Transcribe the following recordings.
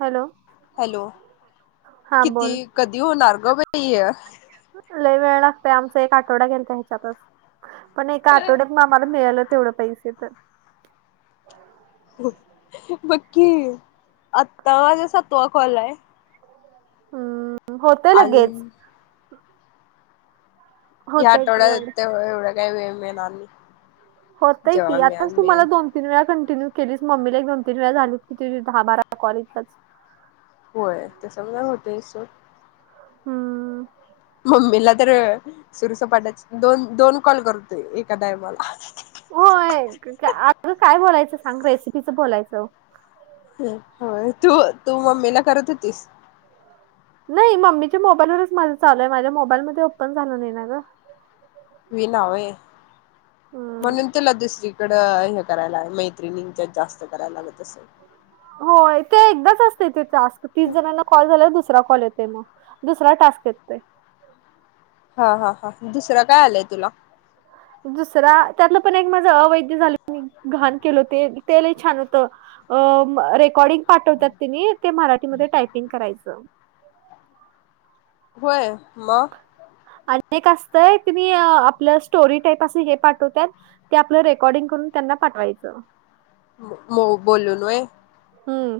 Hello. Hello हा किती बोल कधी होणार ग बाई य? लय वेळ लागतय आमचा एक आठवडा गेलता ह्याच्यातच, पण एका आठवड्यात आम्हाला मिळालं तेवढं पैसे तर. बघ की आता माझा सात वा कॉल हाय. हम्म होतंय लगेच. अजून या आठवड्यात य एवढं काय वेळ मिळणार नाही. होतय जेव्हा की मिळेल आताच मिळेल तुम्हाला दोन तीन वेळा कंटिन्यू केलीस म्मीला एक दोन तीन वेळा झालीत की तुझी दहा बारा कॉल इथच. होय तस मग होतय सोड. हम्म. मम्मीला तर सुरूसपाठायच दोन दोन कॉल करतोय ऐका टाईमाला. होय अग काय बोलायचं सांग, रेसिपीच बोलायचं. होय तू तू मम्मीला करत होतीस? नाही मम्मीच्या मोबाईलवरच माझं चालू हाय, माझ्या मोबाईल मध्ये ओपन झालं नाही ना ग. वि नाव होय, हम्म म्हणून तुला दुसरी कड हे करायला मैत्रिणींच्यात जास्त करायला लागत असल? होय ते एकदाच असतय ते टास्क, तीस जणांना कॉल झाल्याव दुसऱ सरा कॉल येतोय मग दुसरा टास्क येतोय. हा हा हा दुसरं काय आलंय तुला? दुसरा त्यातलं पण एक माझं अवैध झालं मी घाण केलो ते ते लय छान होत, रेकॉर्डिंग पाठवत्यात तिनी ते मराठीमध्ये टायपिंग करायचं. होय, मग? अनेक असतय ती मी आपलं स्टोरी टाईप असं हे पाठवत्यात ते आपलं रेकॉर्डिंग करून त्यांना पाठवायचं. मी बोलून होय? हम्म.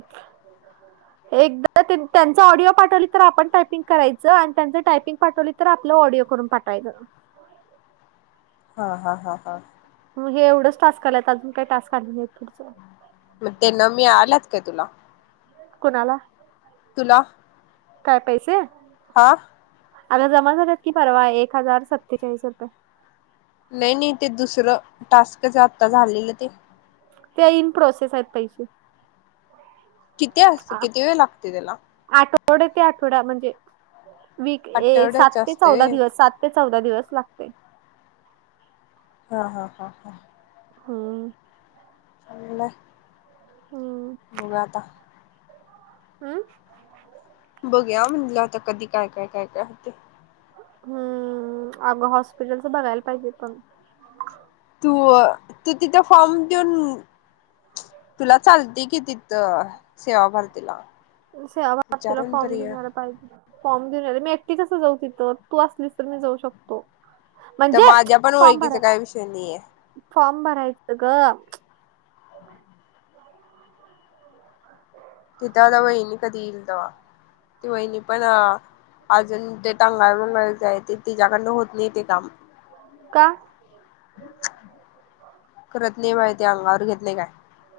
[inaudible] एकदा त्यांच ऑडिओ पाठवली तर आपण टायपिंग करायचं, आणि त्यांचं टायपिंग पाठवली तर आपलं ऑडिओ करून पाठवायचं. हा हा हा हा. मग हे एवढंच टास्क आल्यात, अजून काही टास्क आले नाहीत, पुढचं. मग तेन मिळाल्यात काय तुला? कुणाला? तुला? काय पैसे? हा? आता जमा झाल्यात की परवा एक हजार सत्तेचाळीस रुपये. नाही, नाही ते दुसरं टास्कच आता झालेलं ते? ते, इन प्रोसेस आहेत पैसे. किती असते, किती वेळ लागतोय तेला? आठवडा ते आठवडा म्हणजे वीक ये सात आठवड्याच ते चौदा असते दिवस, व्हय सात ते चौदा दिवस लागतय. हा हा हा हा. हम्म चालंलय हम मग आता हम. बघुया म्हणलं, आता कधी काय, काय, काय, काय होते? हम्म, अगं हॉस्पिटलच बघायला पाहिजे, पण. तू, तू तिथे फॉर्म देऊन तुला चालते कि, तिथं सेवा भारतीला. सेवाभारतीला विचारून फॉर्म तरी ये. देेवून यायला पाहिजे. फॉर्म देऊन आली, मी एकटी कस जाऊ तिथं? तू असलीस तर मी जाऊ शक त्या माझ्या पण ओळखीचा भरा काय विषय नाहीये फॉर्म भरायचं ग. तिथं आता वहिनी कधी इल तवा, ती वहिनी पण अं अजून ते टंगळ मंगळ च हाय, ते तिच्याकडनं होत नाही ते काम. का? करत नाही बाई ती, अंगावर घेत नाही काय.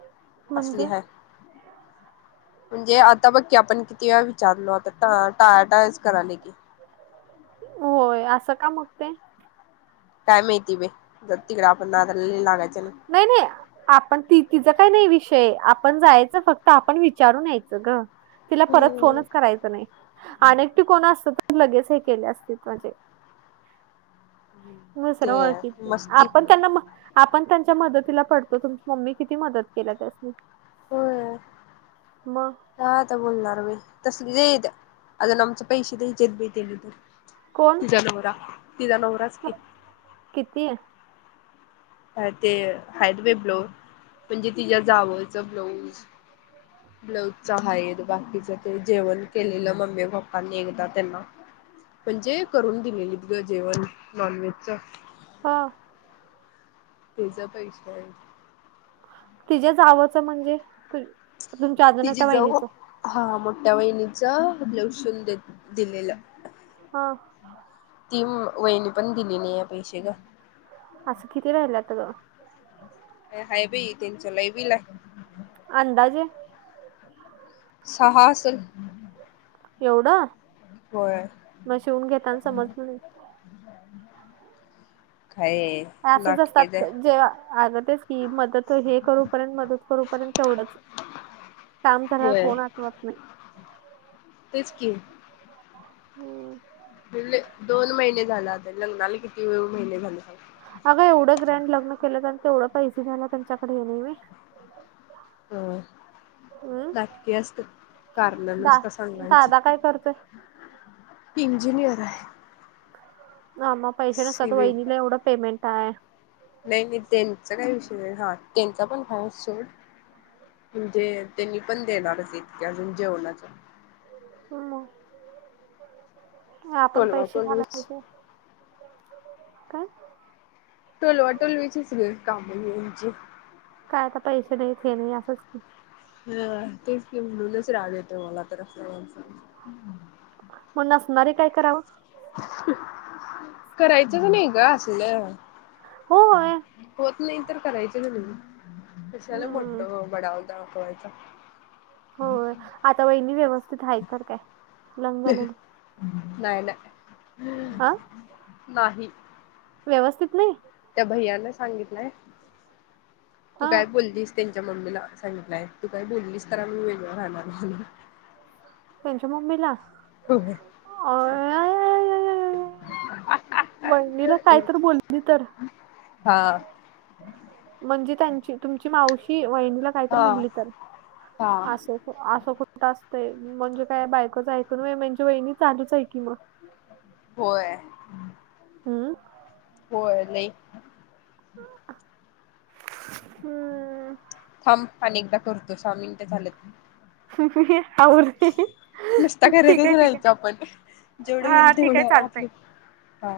[inaudible] असली म्हणजे हाय. म्हणजे आता बघ की, आपण किती वेळा विचारलो? आता टाळ टाळाटाळच कराल्या की. होय, असं का मग ते? काय माहिती बाई? जाऊ दे तिकडं, आपण नादाला नाही लागायच न. नाही, नाही. आपण ती तिचा काय नाही विषय, आपण जायचं फक्त. आपण विचारून यायचं ग. तिला परत हम्म फोनच करायचा नाही. अन् एकटी कोण असत तर लगेच हे केले असतील, म्हणजे [inaudible] दुसरं ते ओळखीच, मस्ती आपण त्यांना म आपण त्यांच्या मदतीला पडतो. तुमची मम्मी किती मदत केल्या त्यासनी? होय [inaudible] मग. काय आता बोलणार मी? तसलीत. अजून आमचे पैसे द्यायचेेत बाई, त्यांनी तर कोण तिचा नवरा, तिचा नवराच की. कितीय? काय ते हायित बाई ब्लाऊज. म्हणजे, तिच्या जावंच ब्लाऊज ब्लाऊजच आहे. बाकीच ते जेवण केलेलं मम्मी, पप्पांनी एकदा त्यांना. म्हणजे, करून दिलेली त गं जेवण नॉनव्हेज च. हा. त्याचं पैशा आहे. तिच्या जावंच म्हणजे? तु तुमच्या अजून तिची एकट्या जाऊ, बहिणीचं हा मोठ्या वहिनीच ब्लाऊज शिवुन दी दिलेलं. हा ती म वहीनी पण दिली नाही या पैसे गं. असं किती राहील्यात गं हाय बी त्यांच्या बी ला हाय. अंदाजे सहा असंल एवढं? होय मग शिवून घेताना समजलं नाही [inaudible] काय हे असंच असतात, नाटकेच आहे जेव्हा अग तेच कि मदत हे करूपर्यंत मदत करूपर्यंत तेवढंच काम करायला होय कोण आठवत नाही तेच की हम्म बील दोन महिने झाला आता लग्नाला किती महिने झाले सागं अगं एवढं ब्रॅड लग्न केलं जा तेवढं पैसे द्यायेला त्यांच्याकडे ये नाही होय होय हम्म नाटक्की असत्यात कारण दा नुसत दादा काय करतोय? सांगायची इंजिनियर आहे ह मग पैसे नसतात सिव्हिल वहिनीला एवढं पेमेंट आहे नाही नाही त्यांचा काही विषय नाही हा त्यांचा पण हाय सोड म्हणजे त्यांनी पण देणारच हायतकी अजून जेवणाच हम् मग आपण टोलवा पैसे टोलवीच घायलायचं काय टोलवाटोल विचीच ग काम ह्यानची काय आता पैसे नाही तेे नाही असंच की हा तेच की म्हणूनच राग येतो मला तर असल्या माणसांचा म नसनारी काय करावं करायचंच नाही ग असलं होय होत नाही तर करायच नाही कशाला हम्म मोठ बडाव दाखवायचा होय आता वहिणी व्यवस्थित आहे तर काय लंग्न झालेली नाय नाय ह हा नाही व्यवस्थित नाही त्या भैयाना सांगितलंय तू हा काय बोलीस त्यांच्या मम्मीला सांगितलंय तू काही बोललीस तर आम्ही वेगळं राहणार म्हणुन ह ह त्यांच्या मम्मीला होय वहिणीला काय तर बोली तर हा म्हणजे त्यांची तुमची मावशी वहिणीला काय तर हा म्हटली तर हा आस आसं कुठ आसतय म्हणजे काय बायकच ऐकून म्हणजे वहिणी चालूच आहे की मग होय हुम्म होय लई हुम्म थांब आने एकदा करतो सहा मिनट झालेत ह ह आवर ह नुसता ठीक करतच आहे ठीक राहायचं आपण जेवढं आहे हा होईल ठीक आहे तेवढं चालतंय आपलं हा